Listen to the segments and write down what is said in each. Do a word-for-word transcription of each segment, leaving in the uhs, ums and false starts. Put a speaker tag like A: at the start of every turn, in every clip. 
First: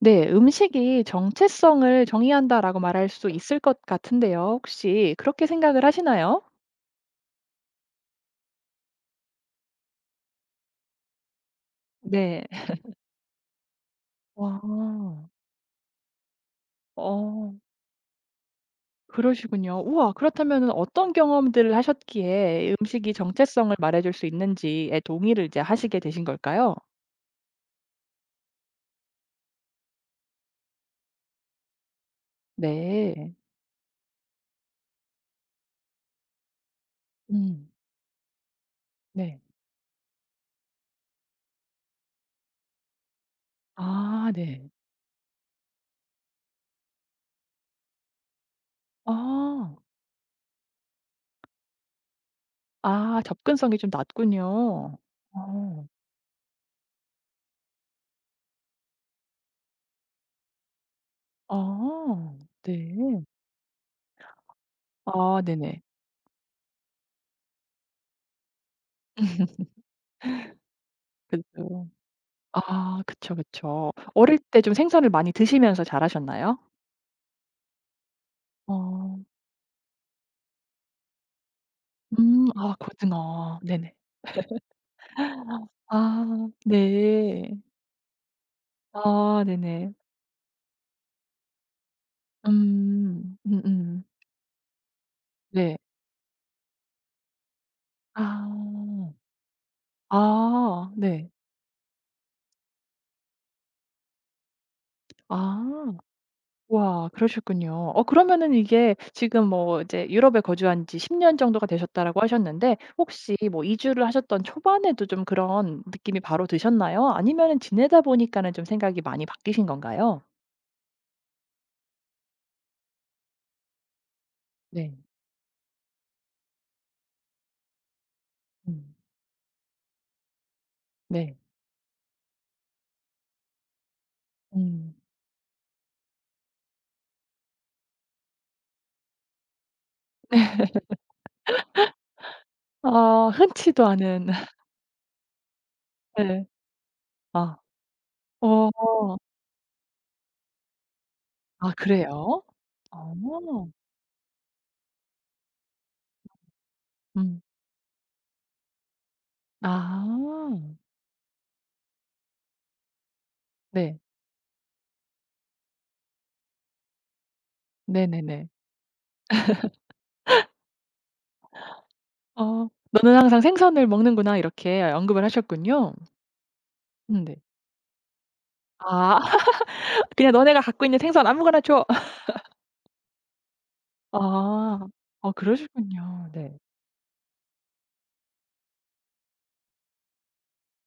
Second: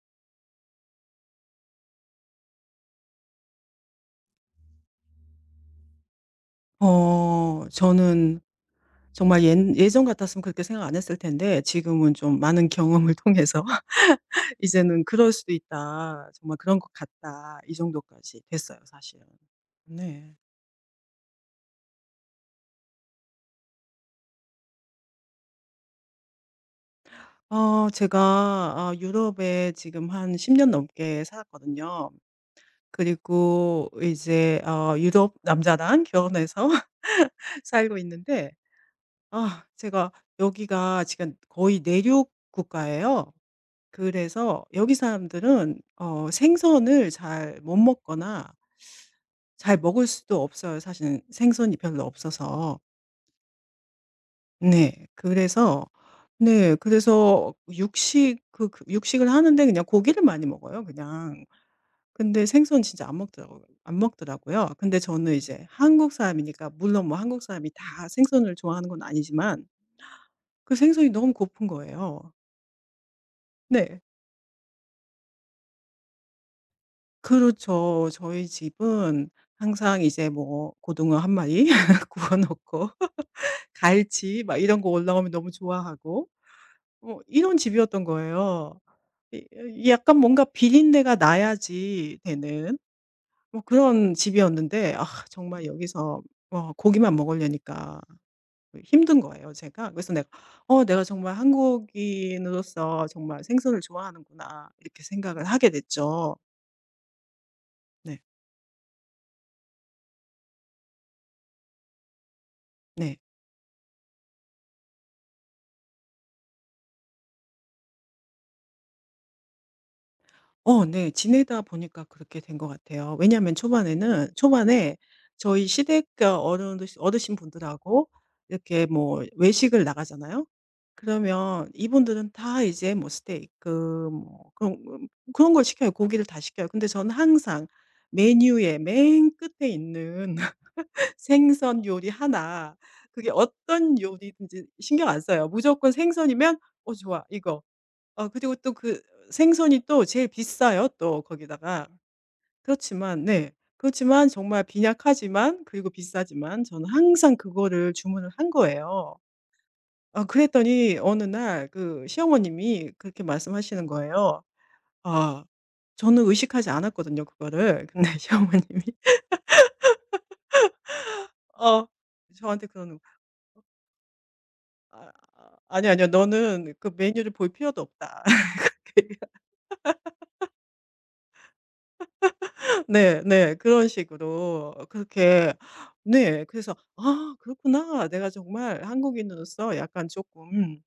A: 네, 음식이 정체성을 정의한다라고 말할 수 있을 것 같은데요. 혹시 그렇게 생각을 하시나요?
B: 어 저는 정말 예 예전 같았으면 그렇게 생각 안 했을 텐데 지금은 좀
A: 네.
B: 많은 경험을 통해서 이제는
A: 와.
B: '그럴 수도 있다. 정말 그런 것
A: 어
B: 같다.' 이 정도까지 됐어요 사실은.
A: 그러시군요. 우와,
B: 네.
A: 그렇다면은 어떤 경험들을 하셨기에 음식이 정체성을 말해줄 수 있는지에 동의를 이제 하시게 되신 걸까요?
B: 어 제가 아 유럽에 지금 한 십 년 넘게 살았거든요.
A: 네.
B: 그리고 이제 어 유럽 남자랑 결혼해서
A: 음.
B: 살고 있는데
A: 네.
B: 아 제가 여기가 지금 거의 내륙 국가예요.
A: 아
B: 그래서
A: 네.
B: 여기 사람들은 어 생선을 잘 못 먹거나
A: 아.
B: 잘 먹을 수도 없어요. 사실은 생선이 별로 없어서.
A: 아, 접근성이 좀 낮군요.
B: 네. 그래서
A: 어.
B: 네. 그래서 육식 그 그 육식을 하는데 그냥 고기를 많이 먹어요 그냥.
A: 아.
B: 근데 생선 진짜 안
A: 네.
B: 먹더라고요. 안 먹더라고요. 근데 저는
A: 아
B: 이제
A: 네네.
B: 한국 사람이니까 물론 뭐 한국 사람이 다 생선을 좋아하는 건 아니지만 그 생선이 너무
A: 그죠.
B: 고픈
A: 렇
B: 거예요.
A: 아 그쵸, 그쵸.
B: 네.
A: 어릴 때 좀 생선을 많이 드시면서 자라셨나요?
B: 그렇죠. 저희
A: 어.
B: 집은 항상 이제 뭐 고등어 한 마리 구워
A: 음 아,
B: 놓고
A: 고등어. 네네.
B: 갈치 막 이런 거 올라오면 너무 좋아하고
A: 아
B: 뭐
A: 네.
B: 이런 집이었던 거예요.
A: 아
B: 이 이
A: 네네.
B: 약간 뭔가 비린내가 나야지 되는
A: 음.
B: 뭐
A: 음음.
B: 그런 집이었는데 아 정말
A: 네.
B: 여기서 뭐 고기만 먹으려니까
A: 아.
B: 힘든 거예요 제가. 그래서 내가 '어
A: 아
B: 내가
A: 네.
B: 정말 한국인으로서 정말 생선을 좋아하는구나.' 이렇게 생각을 하게
A: 아.
B: 됐죠.
A: 와, 그러셨군요. 어
B: 네.
A: 그러면은 이게 지금 뭐 이제 유럽에 거주한 지 십 년 정도가 되셨다라고 하셨는데,
B: 네.
A: 혹시 뭐 이주를 하셨던 초반에도 좀 그런 느낌이 바로 드셨나요? 아니면은 지내다 보니까는 좀 생각이 많이 바뀌신 건가요?
B: 어 네. 지내다 보니까 그렇게 된 것 같아요. 왜냐하면 초반에는
A: 네.
B: 초반에 저희 시댁 어 어른드 어르신분들하고 이렇게
A: 음.
B: 뭐 외식을 나가잖아요.
A: 네.
B: 그러면 이분들은 다 이제 뭐 스테이크 뭐 그런
A: 음.
B: 음 그런 걸 시켜요. 고기를 다 시켜요. 근데 저는 항상 메뉴의 맨 끝에 있는 생선 요리 하나
A: 아
B: 그게
A: 흔치도
B: 어떤
A: 않은
B: 요리든지 신경 안 써요. 무조건
A: 네.
B: 생선이면 '어 좋아.
A: 아.
B: 이거.' 어 그리고
A: 어.
B: 또 그 생선이 또 제일 비싸요 또
A: 아
B: 거기다가.
A: 그래요? 어.
B: 그렇지만 네. 그렇지만 정말 빈약하지만 그리고 비싸지만 저는 항상
A: 음.
B: 그거를 주문을 한 거예요. 아
A: 아.
B: 그랬더니 어느 날 그 시어머님이 그렇게 말씀하시는
A: 네.
B: 거예요. 아 저는 의식하지 않았거든요 그거를. 근데
A: 네네네.
B: 시어머님이 어 저한테
A: 어.
B: 그러는 거
A: "너는 항상 생선을 먹는구나." 이렇게
B: "아
A: 언급을
B: 아, 아니,
A: 하셨군요.
B: 아니야. 너는 그
A: 음
B: 메뉴를
A: 네.
B: 볼 필요도 없다."
A: 아 그냥 "너네가 갖고 있는 생선 아무거나 줘."
B: 네 네. 그런 식으로
A: 아. 어
B: 그렇게
A: 그러시군요.
B: 네
A: 네.
B: 그래서 '아 그렇구나. 내가 정말 한국인으로서 약간 조금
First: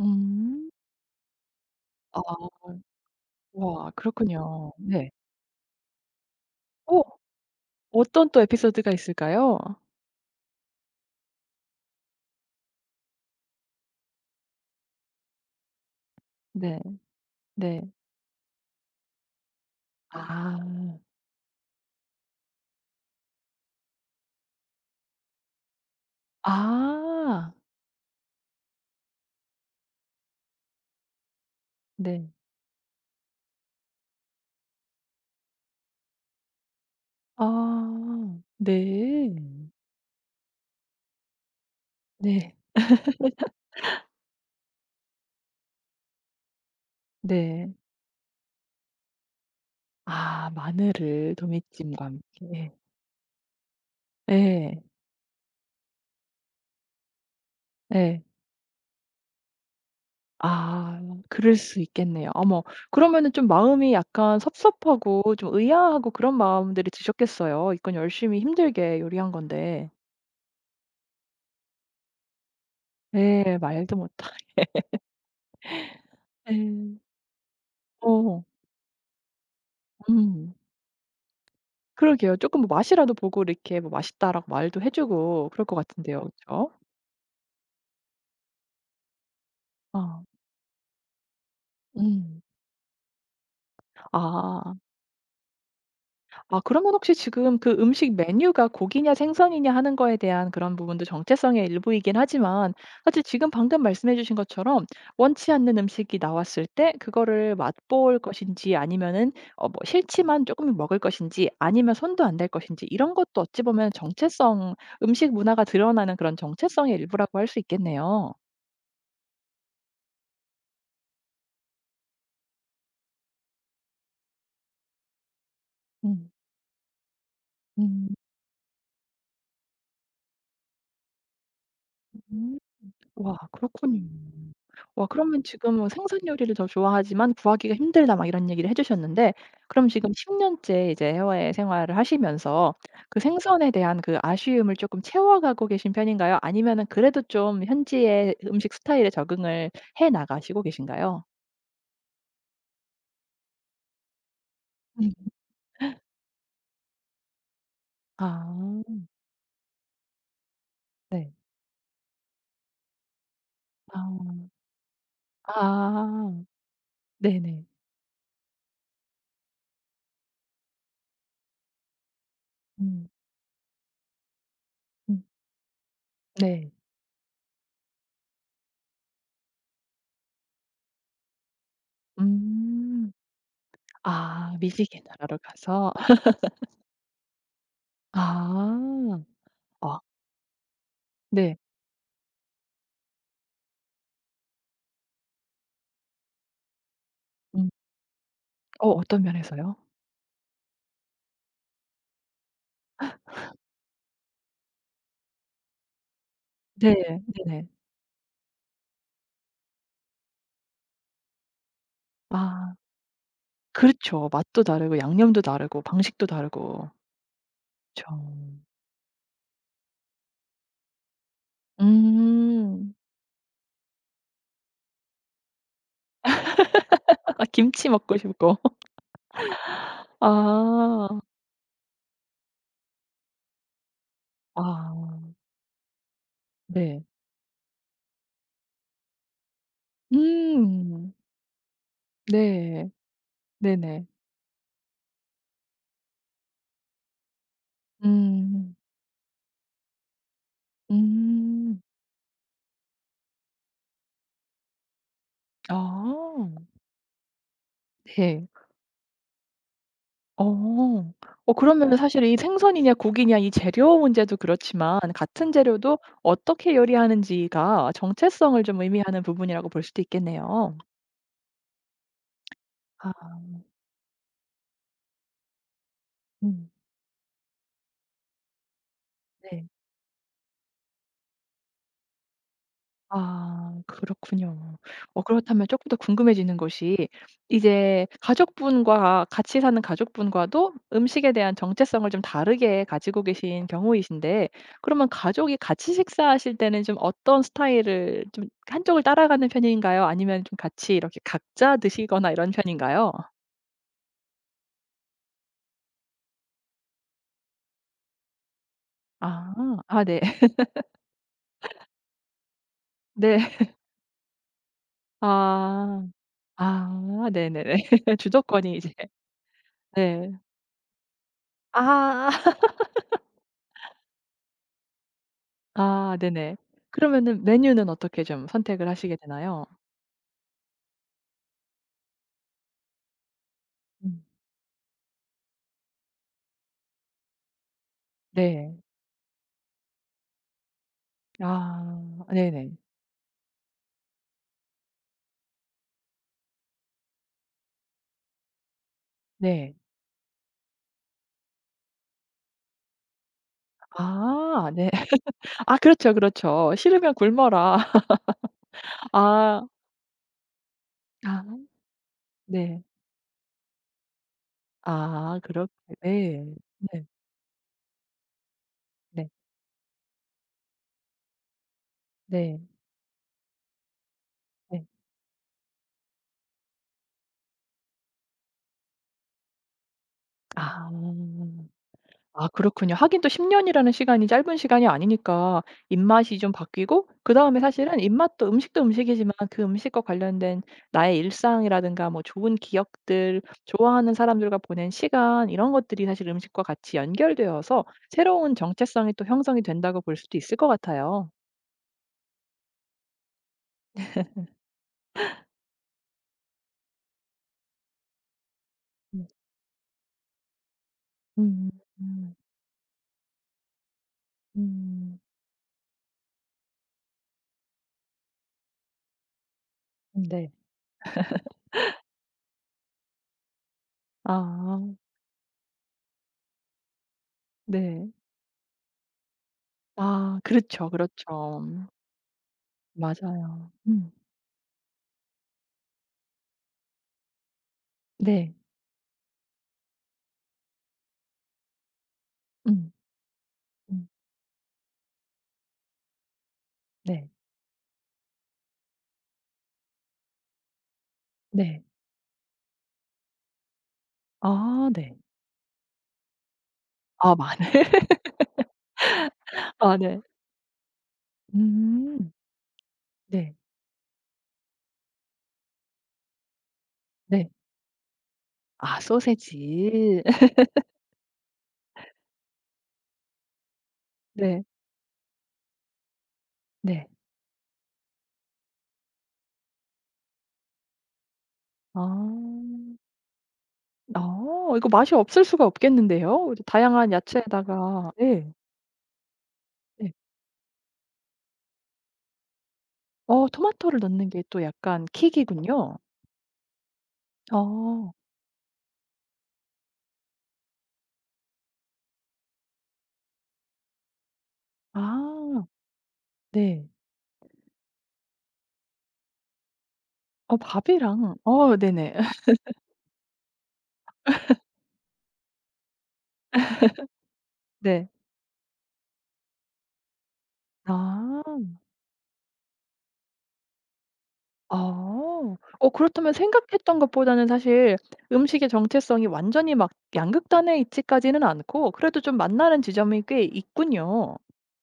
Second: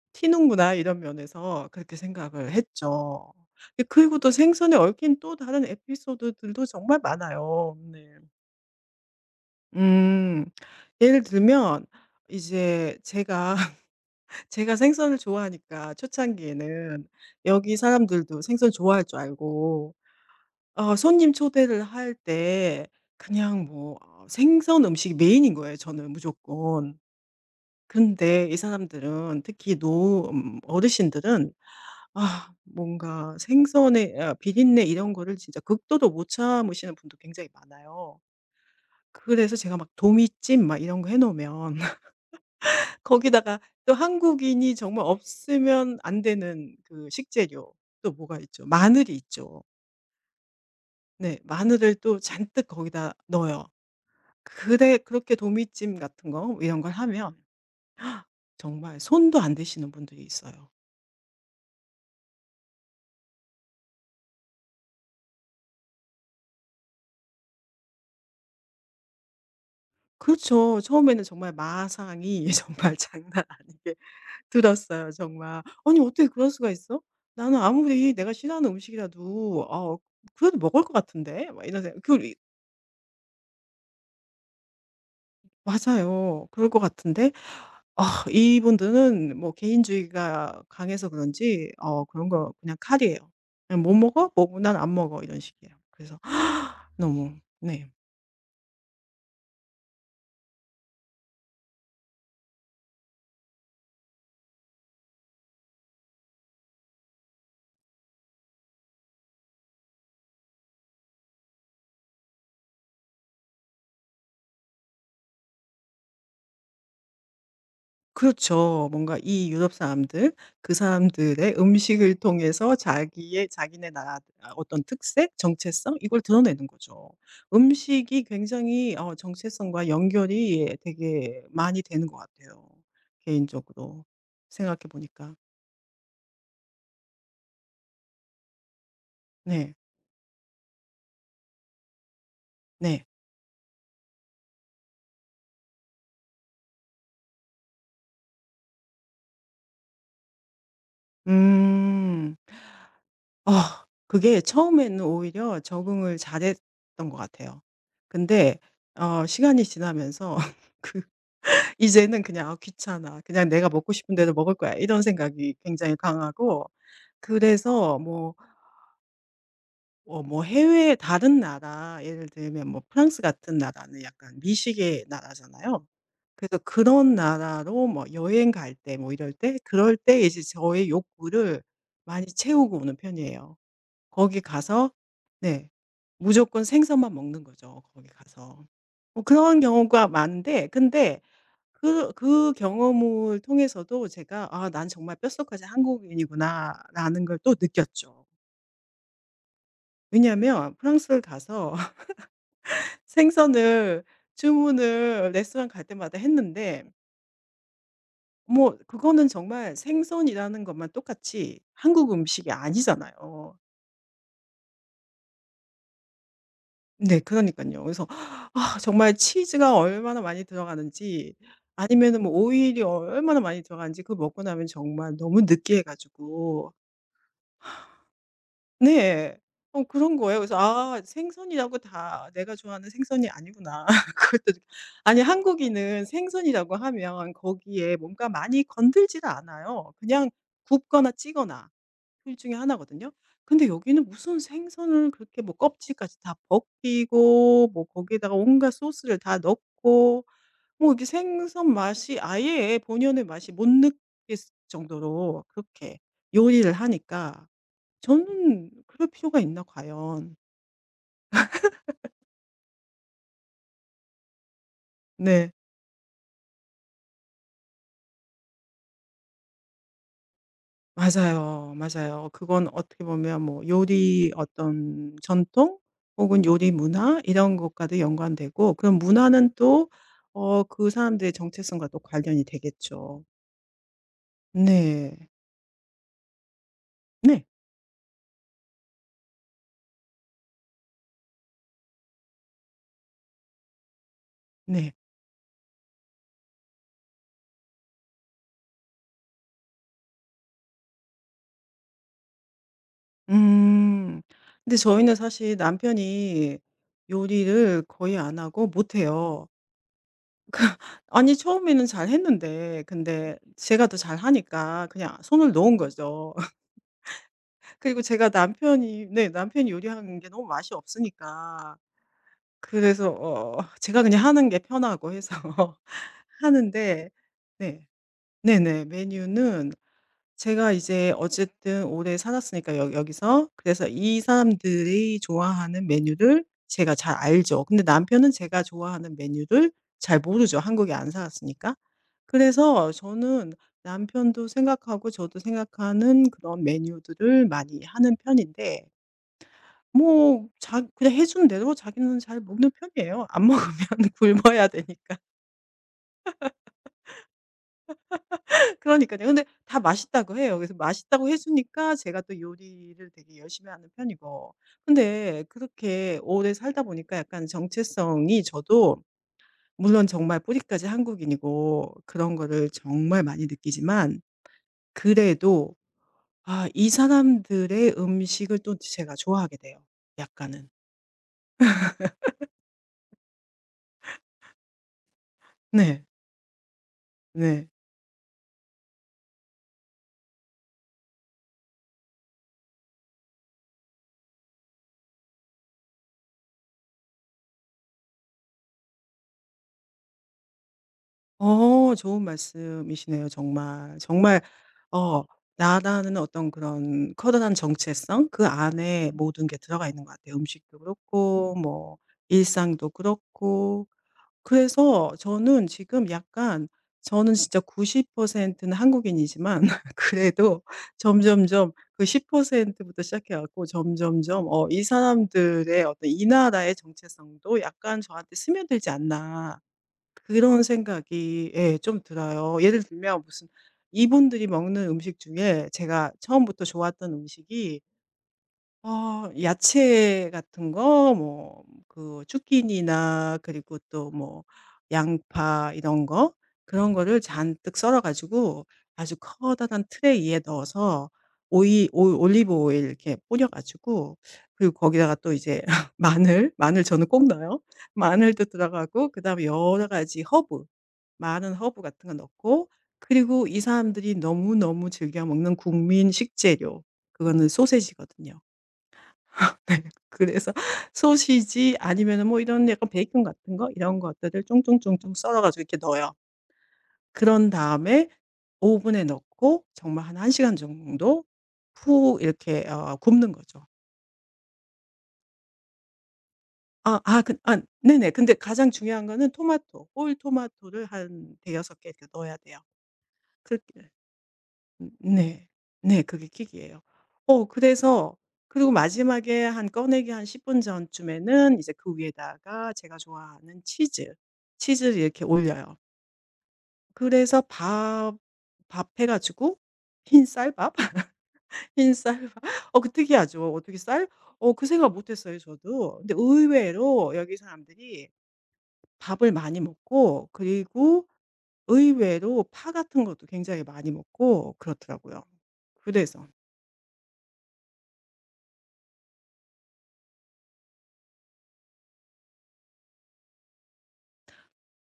A: 음.
B: 튀는구나.' 이런 면에서 그렇게
A: 아.
B: 생각을 했죠. 예
A: 와,
B: 그리고 또
A: 그렇군요.
B: 생선에
A: 네.
B: 얽힌 또 다른 에피소드들도 정말
A: 어
B: 많아요. 네.
A: 어떤 또 에피소드가 있을까요?
B: 음. 예를 들면 이제 제가 제가 생선을 좋아하니까
A: 네.
B: 초창기에는 여기
A: 네.
B: 사람들도 생선 좋아할 줄 알고
A: 아.
B: 어 손님 초대를 할 때 그냥 뭐 어 생선 음식이 메인인 거예요 저는 무조건.
A: 아.
B: 근데 이 사람들은 특히 노 음 어르신들은
A: 네.
B: 아 뭔가 생선의 아 비린내 이런 거를 진짜 극도로 못 참으시는 분도 굉장히 많아요.
A: 아.
B: 그래서
A: 네.
B: 제가 막 도미찜 막 이런 거 해 놓으면
A: 네.
B: 거기다가 또 한국인이 정말 없으면 안 되는 그
A: 네.
B: 식재료 또 뭐가 있죠? 마늘이 있죠.
A: 아, 마늘을
B: 네. 마늘을
A: 도미찜과
B: 또 잔뜩
A: 함께.
B: 거기다 넣어요.
A: 예.
B: 그래 그렇게 도미찜 같은 거 이런 걸 하면
A: 예.
B: 정말 손도 안 대시는 분들이 있어요.
A: 아, 그럴 수 있겠네요. 어머, 그러면은 좀 마음이 약간 섭섭하고 좀 의아하고 그런 마음들이 드셨겠어요. 이건 열심히 힘들게 요리한 건데.
B: 그렇죠. 처음에는 정말 마상이 정말 장난
A: 예.
B: 아니게
A: 말도 못할.
B: 들었어요 정말. '아니 어떻게 그럴 수가
A: 예.
B: 있어? 나는 아무리 내가
A: 어.
B: 싫어하는 음식이라도 어
A: 음.
B: 그래도 먹을 것 같은데?' 막 이런 생각 그
A: 그러게요. 쪼끔 뭐 맛이라도 보고 이렇게 뭐 "맛있다."라고 말도 해 주고 그럴 것 같은데요.
B: 맞아요.
A: 그쵸?
B: 그럴 것 같은데 아 이분들은 뭐
A: 어.
B: 개인주의가 강해서 그런지 어 그런
A: 음.
B: 거 그냥 칼이에요. 그냥 "못 먹어? 뭐
A: 아.
B: 난 안 먹어." 이런 식이에요. 그래서
A: 아, 그러면 혹시
B: 너무
A: 지금 그
B: 네.
A: 음식 메뉴가 고기냐 생선이냐 하는 거에 대한 그런 부분도 정체성의 일부이긴 하지만, 사실 지금 방금 말씀해 주신 것처럼 원치 않는 음식이 나왔을 때 그거를 맛볼 것인지, 아니면은 어 뭐 싫지만 조금 먹을 것인지, 아니면 손도 안 댈 것인지, 이런 것도 어찌 보면 정체성, 음식 문화가 드러나는 그런 정체성의 일부라고 할 수 있겠네요.
B: 그렇죠. 뭔가 이 유럽 사람들 그 사람들의 음식을 통해서 자기의 자기네 나라 아 어떤 특색, 정체성 이걸
A: 음.
B: 드러내는 거죠.
A: 음.
B: 음식이 굉장히 어 정체성과 연결이 되게 많이 되는 것 같아요,
A: 와, 그렇군요.
B: 개인적으로 생각해
A: 와,
B: 보니까.
A: 그러면 지금은 뭐 생선 요리를 더 좋아하지만 구하기가 힘들다 막 이런 얘기를 해 주셨는데,
B: 네.
A: 그럼 지금 십 년째 이제 해외 생활을 하시면서
B: 네.
A: 그 생선에 대한 그 아쉬움을 조금 채워가고 계신 편인가요? 아니면은 그래도 좀 현지의 음식 스타일에 적응을 해 나가시고 계신가요?
B: 음. 아 그게 처음에는
A: 음.
B: 오히려 적응을 잘했던 것 같아요. 근데
A: 아
B: 어 시간이 지나면서 그
A: 네.
B: 이제는 그냥 '아 귀찮아. 그냥 내가 먹고 싶은 대로
A: 아.
B: 먹을 거야.' 이런 생각이 굉장히
A: 아
B: 강하고
A: 네네.
B: 그래서 뭐 어 뭐 해외 다른 나라 예를 들면 뭐
A: 음.
B: 프랑스 같은 나라는 약간 미식의
A: 음.
B: 나라잖아요. 그래서
A: 네.
B: 그런 나라로 뭐 여행 갈 때 뭐 이럴 때 그럴 때 이제 저의 욕구를 많이 채우고 오는
A: 음.
B: 편이에요. 거기
A: 아,
B: 가서
A: 미식의 나라로
B: 네.
A: 가서.
B: 무조건 생선만 먹는 거죠, 거기 가서.
A: 아.
B: 뭐 그런
A: 어
B: 경우가 많은데 근데
A: 네.
B: 그 그 경험을 통해서도 제가 '아 난 정말 뼛속까지 한국인이구나.'라는 걸 또
A: 음.
B: 느꼈죠.
A: 어 어떤 면에서요?
B: 왜냐하면 프랑스를 가서 생선을 주문을 레스토랑 갈 때마다 했는데
A: 네. 네네.
B: 뭐 그거는 정말 생선이라는 것만 똑같이 한국 음식이
A: 아
B: 아니잖아요.
A: 그렇죠. 맛도 다르고 양념도 다르고 방식도 다르고.
B: 네 그러니까요 그래서
A: 그쵸.
B: 아 정말 치즈가 얼마나 많이 들어가는지 아니면은 뭐 오일이
A: 음.
B: 얼마나 많이 들어가는지 그거 먹고 나면 정말 너무 느끼해 가지고
A: 김치 먹고 싶고.
B: 네. 어 그런 거예요. 그래서 '아
A: 아.
B: 생선이라고 다 내가 좋아하는 생선이 아니구나.' 그것도 아니
A: 아.
B: 한국인은 생선이라고
A: 네.
B: 하면 거기에 뭔가 많이 건들지를 않아요. 그냥
A: 음.
B: 굽거나 찌거나. 풀 중에
A: 네.
B: 하나거든요. 근데
A: 네네.
B: 여기는 무슨 생선을 그렇게 뭐 껍질까지 다 벗기고 뭐 거기에다가 온갖
A: 음.
B: 소스를 다 넣고 뭐 이게 생선
A: 음.
B: 맛이 아예 본연의 맛이 못 느낄 정도로
A: 아.
B: 그렇게 요리를 하니까
A: 네.
B: 저는 그럴 필요가 있나 과연.
A: 어. 어 그러면은 사실 이 생선이냐 고기냐 이 재료 문제도 그렇지만, 같은
B: 네.
A: 재료도 어떻게 요리하는지가 정체성을 좀 의미하는 부분이라고 볼 수도 있겠네요.
B: 맞아요, 맞아요. 그건 어떻게
A: 아.
B: 보면 뭐 요리 어떤 전통 혹은
A: 음.
B: 요리 문화 이런 것과도 연관되고 그럼 문화는
A: 네.
B: 또 어 그 사람들의 정체성과 또 관련이 되겠죠.
A: 아, 그렇군요.
B: 네.
A: 어 그렇다면 조금 더 궁금해지는 것이,
B: 네.
A: 이제 가족분과 같이 사는 가족분과도 음식에 대한 정체성을 좀 다르게 가지고 계신 경우이신데,
B: 네.
A: 그러면 가족이 같이 식사하실 때는 좀 어떤 스타일을 좀 한쪽을 따라가는 편인가요? 아니면 좀 같이 이렇게 각자 드시거나 이런 편인가요?
B: 음. 근데 저희는 사실 남편이 요리를 거의 안 하고 못 해요.
A: 아. 아 네.
B: 아니 처음에는 잘했는데 근데
A: 네.
B: 제가 더 잘하니까 그냥 손을 놓은
A: 아.
B: 거죠.
A: 아 네네네.
B: 그리고 제가
A: 주도권이 이제.
B: 남편이 네 남편이 요리하는 게
A: 네.
B: 너무 맛이 없으니까
A: 아.
B: 그래서 어 제가 그냥 하는 게 편하고 해서
A: 아 네네.
B: 하는데
A: 그러면은 메뉴는
B: 네.
A: 어떻게 좀 선택을
B: 네네.
A: 하시게 되나요?
B: 메뉴는 제가 이제 어쨌든 오래 살았으니까 여 여기서 그래서 이
A: 음.
B: 사람들이 좋아하는 메뉴를 제가 잘 알죠. 근데 남편은 제가
A: 네.
B: 좋아하는 메뉴를 잘 모르죠, 한국에 안 살았으니까.
A: 아 네네.
B: 그래서 저는 남편도 생각하고 저도 생각하는 그런 메뉴들을 많이 하는 편인데
A: 네.
B: 뭐 자 그냥 해 주는 대로 자기는 잘 먹는 편이에요. 안 먹으면 굶어야
A: 아 네.
B: 되니까.
A: 아 그렇죠, 그렇죠. "싫으면 굶어라."
B: 그러니깐요. 근데
A: 아.
B: 다 맛있다고 해요. 그래서 맛있다고 해
A: 아
B: 주니까 제가 또
A: 네.
B: 요리를 되게 열심히 하는 편이고.
A: 아
B: 근데
A: 그렇게.
B: 그렇게
A: 네.
B: 오래 살다
A: 네.
B: 보니까 약간 정체성이 저도
A: 네.
B: 물론 정말 뿌리까지 한국인이고 그런
A: 네.
B: 거를 정말 많이 느끼지만
A: 네.
B: 그래도 아 이 사람들의 음식을 또 제가 좋아하게 돼요 약간은.
A: 아. 아, 그렇군요. 하긴 또 십 년이라는 시간이 짧은 시간이 아니니까
B: 네.
A: 입맛이 좀 바뀌고, 그다음에
B: 네.
A: 사실은 입맛도 음식도 음식이지만 그 음식과 관련된 나의 일상이라든가 뭐 좋은 기억들, 좋아하는 사람들과 보낸 시간, 이런 것들이 사실 음식과 같이 연결되어서 새로운 정체성이 또 형성이 된다고 볼 수도 있을 것 같아요.
B: 어 좋은 말씀이시네요 정말. 정말 어 나라는 어떤 그런 커다란 정체성 그 안에
A: 음.
B: 모든 게 들어가 있는 것 같아요. 음식도 그렇고
A: 음.
B: 뭐
A: 음.
B: 일상도 그렇고. 그래서
A: 음.
B: 저는 지금 약간 저는 진짜 구십 퍼센트는 한국인이지만
A: 네.
B: 그래도 점점점 그 십 퍼센트 부터 시작해 갖고 점점점 어 '이
A: 아
B: 사람들의 어떤 이 나라의 정체성도 약간
A: 네.
B: 저한테 스며들지 않나.'
A: 아
B: 그런
A: 그렇죠,
B: 생각이
A: 그렇죠.
B: 예
A: 음.
B: 좀 들어요. 예를 들면 무슨
A: 맞아요. 음.
B: 이분들이 먹는 음식 중에 제가 처음부터 좋았던 음식이
A: 네.
B: 어 야채 같은 거 뭐 그
A: 음.
B: zucchini나 그리고
A: 음.
B: 또 뭐 양파 이런 거 그런 거를
A: 네.
B: 잔뜩 썰어 가지고 아주 커다란 트레이 위에 넣어서
A: 네.
B: 오이 올 올리브 오일 이렇게 뿌려 가지고 그리고
A: 아 네.
B: 거기다가 또 이제 마늘, 마늘 저는 꼭
A: 아
B: 넣어요.
A: 마늘?
B: 마늘도 들어가고 그다음에 여러
A: 마늘.
B: 가지 허브 많은 허브 같은 거
A: 음.
B: 넣고 그리고
A: 네.
B: 이 사람들이 너무너무 즐겨 먹는 국민 식재료
A: 네.
B: 그거는 소시지거든요.
A: 아
B: 네.
A: 소세지.
B: 그래서 소시지 아니면은 뭐 이런 약간 베이컨 같은 거 이런 것들을
A: 네.
B: 쫑쫑쫑쫑 썰어 가지고 이렇게 넣어요.
A: 네.
B: 그런 다음에 오븐에 넣고 정말 한 1 시간 정도
A: 아.
B: 푹 이렇게 어 굽는 거죠.
A: 아, 이거 맛이 없을 수가 없겠는데요. 이제
B: 아
A: 다양한
B: 아 그 아 네네.
A: 야채에다가.
B: 근데
A: 예.
B: 가장 중요한 거는 토마토,
A: 네.
B: 홀 토마토를 한 대여섯 개 이렇게 넣어야 돼요.
A: 어
B: 그렇게
A: 토마토를 넣는 게 또
B: 음
A: 약간
B: 네.
A: 킥이군요.
B: 네 그게 킥이에요. 어
A: 어.
B: 그래서 그리고 마지막에 한 꺼내기 한 십 분 전쯤에는 이제 그 위에다가 제가 좋아하는 치즈, 치즈를 이렇게
A: 아
B: 올려요.
A: 네.
B: 그래서 밥 밥 해 가지고 흰
A: 어
B: 쌀밥?
A: 밥이랑 어
B: 흰
A: 네네.
B: 쌀밥. 어 그 특이하죠. 어떻게 쌀? 어 그 생각 못 했어요 저도. 근데 의외로 여기
A: 네.
B: 사람들이 밥을 많이 먹고 그리고
A: 아.
B: 의외로 파 같은 것도 굉장히 많이 먹고
A: 아.
B: 그렇더라고요.
A: 어
B: 그래서
A: 그렇다면 생각했던 것보다는 사실 음식의 정체성이 완전히 막 양극단에 있지까지는 않고, 그래도 좀 만나는 지점이 꽤 있군요.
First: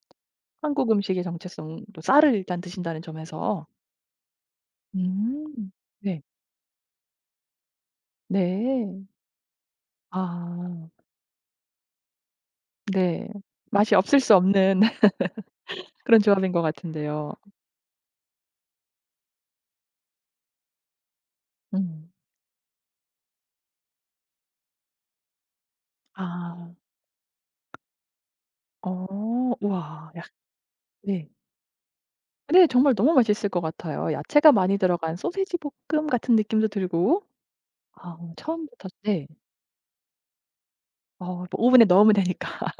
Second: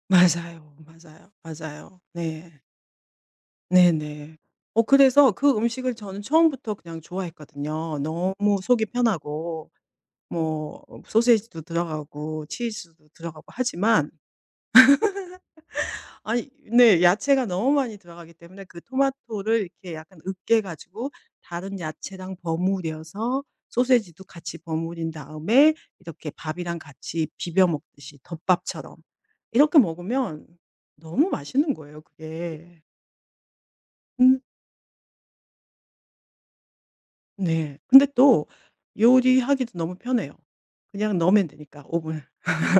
B: 맞아요.
A: 한국 음식의
B: 맞아요.
A: 정체성 도
B: 맞아요.
A: 쌀을 일단
B: 네.
A: 드신다는 점에서.
B: 네네. 어 그래서 그
A: 음.
B: 음식을
A: 네.
B: 저는 처음부터 그냥 좋아했거든요. 너무 속이
A: 네.
B: 편하고 뭐
A: 아.
B: 소시지도 들어가고 치즈도
A: 네.
B: 들어가고
A: 맛이
B: 하지만
A: 없을 수 없는 그런
B: 아니
A: 조합인 것
B: 네
A: 같은데요.
B: 야채가 너무 많이 들어가기 때문에 그 토마토를 이렇게 약간 으깨 가지고 다른
A: 음.
B: 야채랑 버무려서 소시지도 같이 버무린 다음에 이렇게
A: 아.
B: 밥이랑 같이 비벼 먹듯이 덮밥처럼
A: 어.
B: 이렇게
A: 우와. 약
B: 먹으면
A: 네.
B: 너무 맛있는 거예요
A: 네,
B: 그게.
A: 정말 너무 맛있을 것 같아요.
B: 음.
A: 야채가 많이 들어간 소세지 볶음 같은 느낌도 들고.
B: 네. 근데
A: 아 어,
B: 또
A: 처음부터 네.
B: 요리하기도 너무 편해요. 그냥
A: 어 뭐
B: 넣으면 되니까
A: 오븐에 넣으면
B: 오븐.
A: 되니까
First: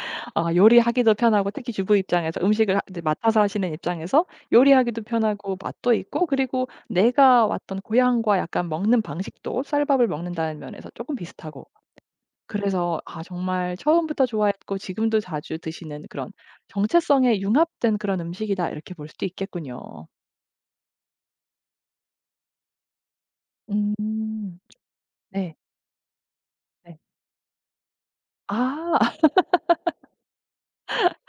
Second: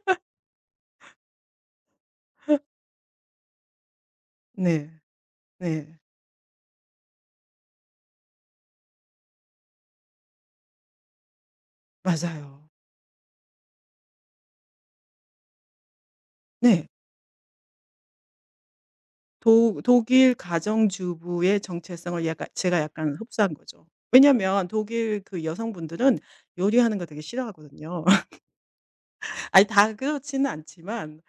A: 아, 요리하기도 편하고 특히 주부 입장에서 음식을 하 이제 맡아서 하시는 입장에서
B: 네.
A: 요리하기도 편하고
B: 네.
A: 맛도 있고, 그리고 내가 왔던 고향과 약간 먹는 방식도 쌀밥을 먹는다는 면에서 쪼끔 비슷하고,
B: 맞아요.
A: 그래서 아 정말 처음부터 좋아했고 지금도 자주 드시는 그런,
B: 네.
A: 정체성에 융합된 그런 음식이다 이렇게 볼 수도 있겠군요.
B: 독 독일 가정주부의 정체성을 약간 제가 약간 흡수한 거죠.
A: 음.
B: 왜냐면 독일 그
A: 네.
B: 여성분들은
A: 네.
B: 요리하는 거 되게 싫어하거든요.
A: 아
B: 아니 다 그렇지는 않지만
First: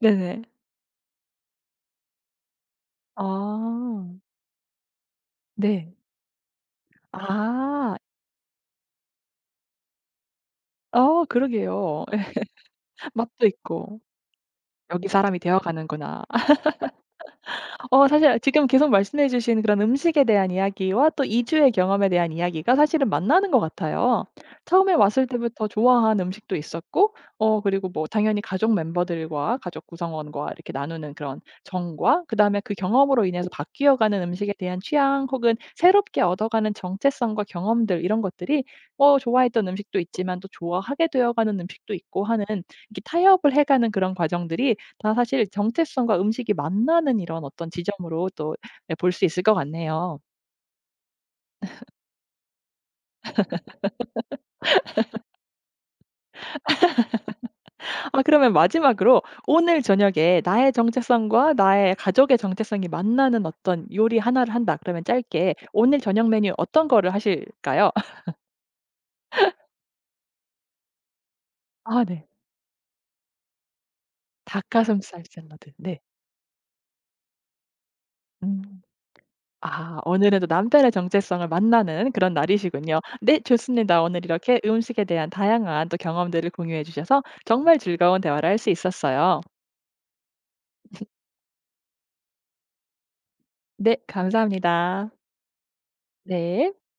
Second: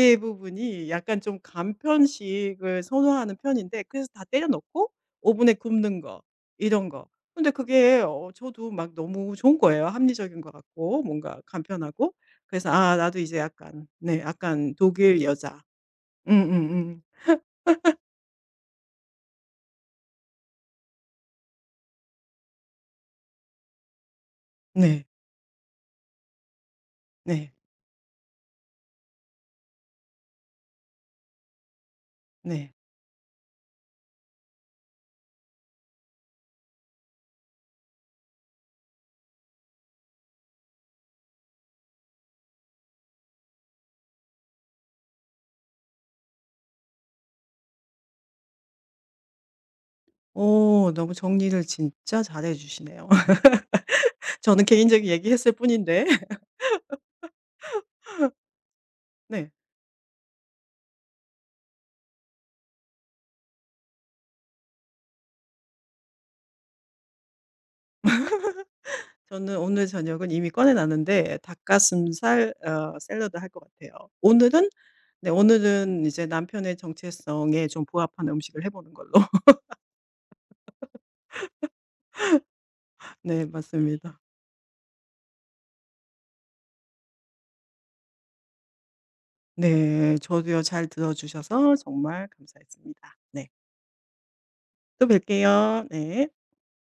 A: 네네.
B: 약간 좀 간편식을
A: 아.
B: 선호하는 편인데 그래서 다 때려 넣고 오븐에
A: 네.
B: 굽는 거 이런 거. 근데
A: 아.
B: 그게 어 저도 막 너무 좋은 거예요. 합리적인 것 같고
A: 어
B: 뭔가
A: 그러게요.
B: 간편하고.
A: 예,
B: 그래서 아 나도 이제
A: 맛도
B: 약간
A: 있고
B: 네 약간
A: '여기
B: 독일
A: 사람이 되어
B: 여자.
A: 가는구나.'
B: 응응응.
A: 어 사실 지금 계속 말씀해 주신 그런 음식에 대한 이야기와 또 이주의 경험에 대한 이야기가 사실은 만나는 것 같아요. 처음에
B: 네.
A: 왔을 때부터 좋아한 음식도 있었고,
B: 네.
A: 어 그리고 뭐 당연히 가족 멤버들과 가족 구성원과 이렇게 나누는 그런 정과, 그다음에
B: 네.
A: 그 경험으로 인해서 바뀌어 가는 음식에 대한 취향 혹은 새롭게 얻어가는 정체성과 경험들, 이런 것들이 어 좋아했던 음식도 있지만 또 좋아하게 되어 가는 음식도 있고 하는, 이렇게 타협을 해 가는 그런 과정들이 다 사실 정체성과 음식이 만나는 이런 어떤 지점으로 또 예, 볼 수 있을 것 같네요.
B: 오 너무 정리를 진짜 잘해 주시네요. 저는 개인적인 얘기했을 뿐인데.
A: 아, 그러면 마지막으로
B: 네.
A: 오늘 저녁에 나의 정체성과 나의 가족의 정체성이 만나는 어떤 요리 하나를 한다 그러면, 짧게 오늘 저녁 메뉴 어떤 거를 하실까요?
B: 저는 오늘 저녁은 이미 꺼내 놨는데
A: 아 네.
B: 닭가슴살 어 샐러드 할 것 같아요. 오늘은
A: 닭가슴살
B: 네
A: 샐러드. 네.
B: 오늘은 이제 남편의 정체성에 좀 부합한
A: 음.
B: 음식을 해 보는 걸로.
A: 아, 오늘은 또 남편의 정체성을 만나는 그런 날이시군요. 네,
B: 네
A: 좋습니다.
B: 맞습니다.
A: 오늘 이렇게 음식에 대한 다양한 또 경험들을 공유해 주셔서 정말 즐거운 대화를 할 수 있었어요.
B: 네. 저도요 잘 들어 주셔서 정말 감사했습니다. 네.
A: 네.
B: 또
A: 감사합니다.
B: 뵐게요. 네.
A: 네.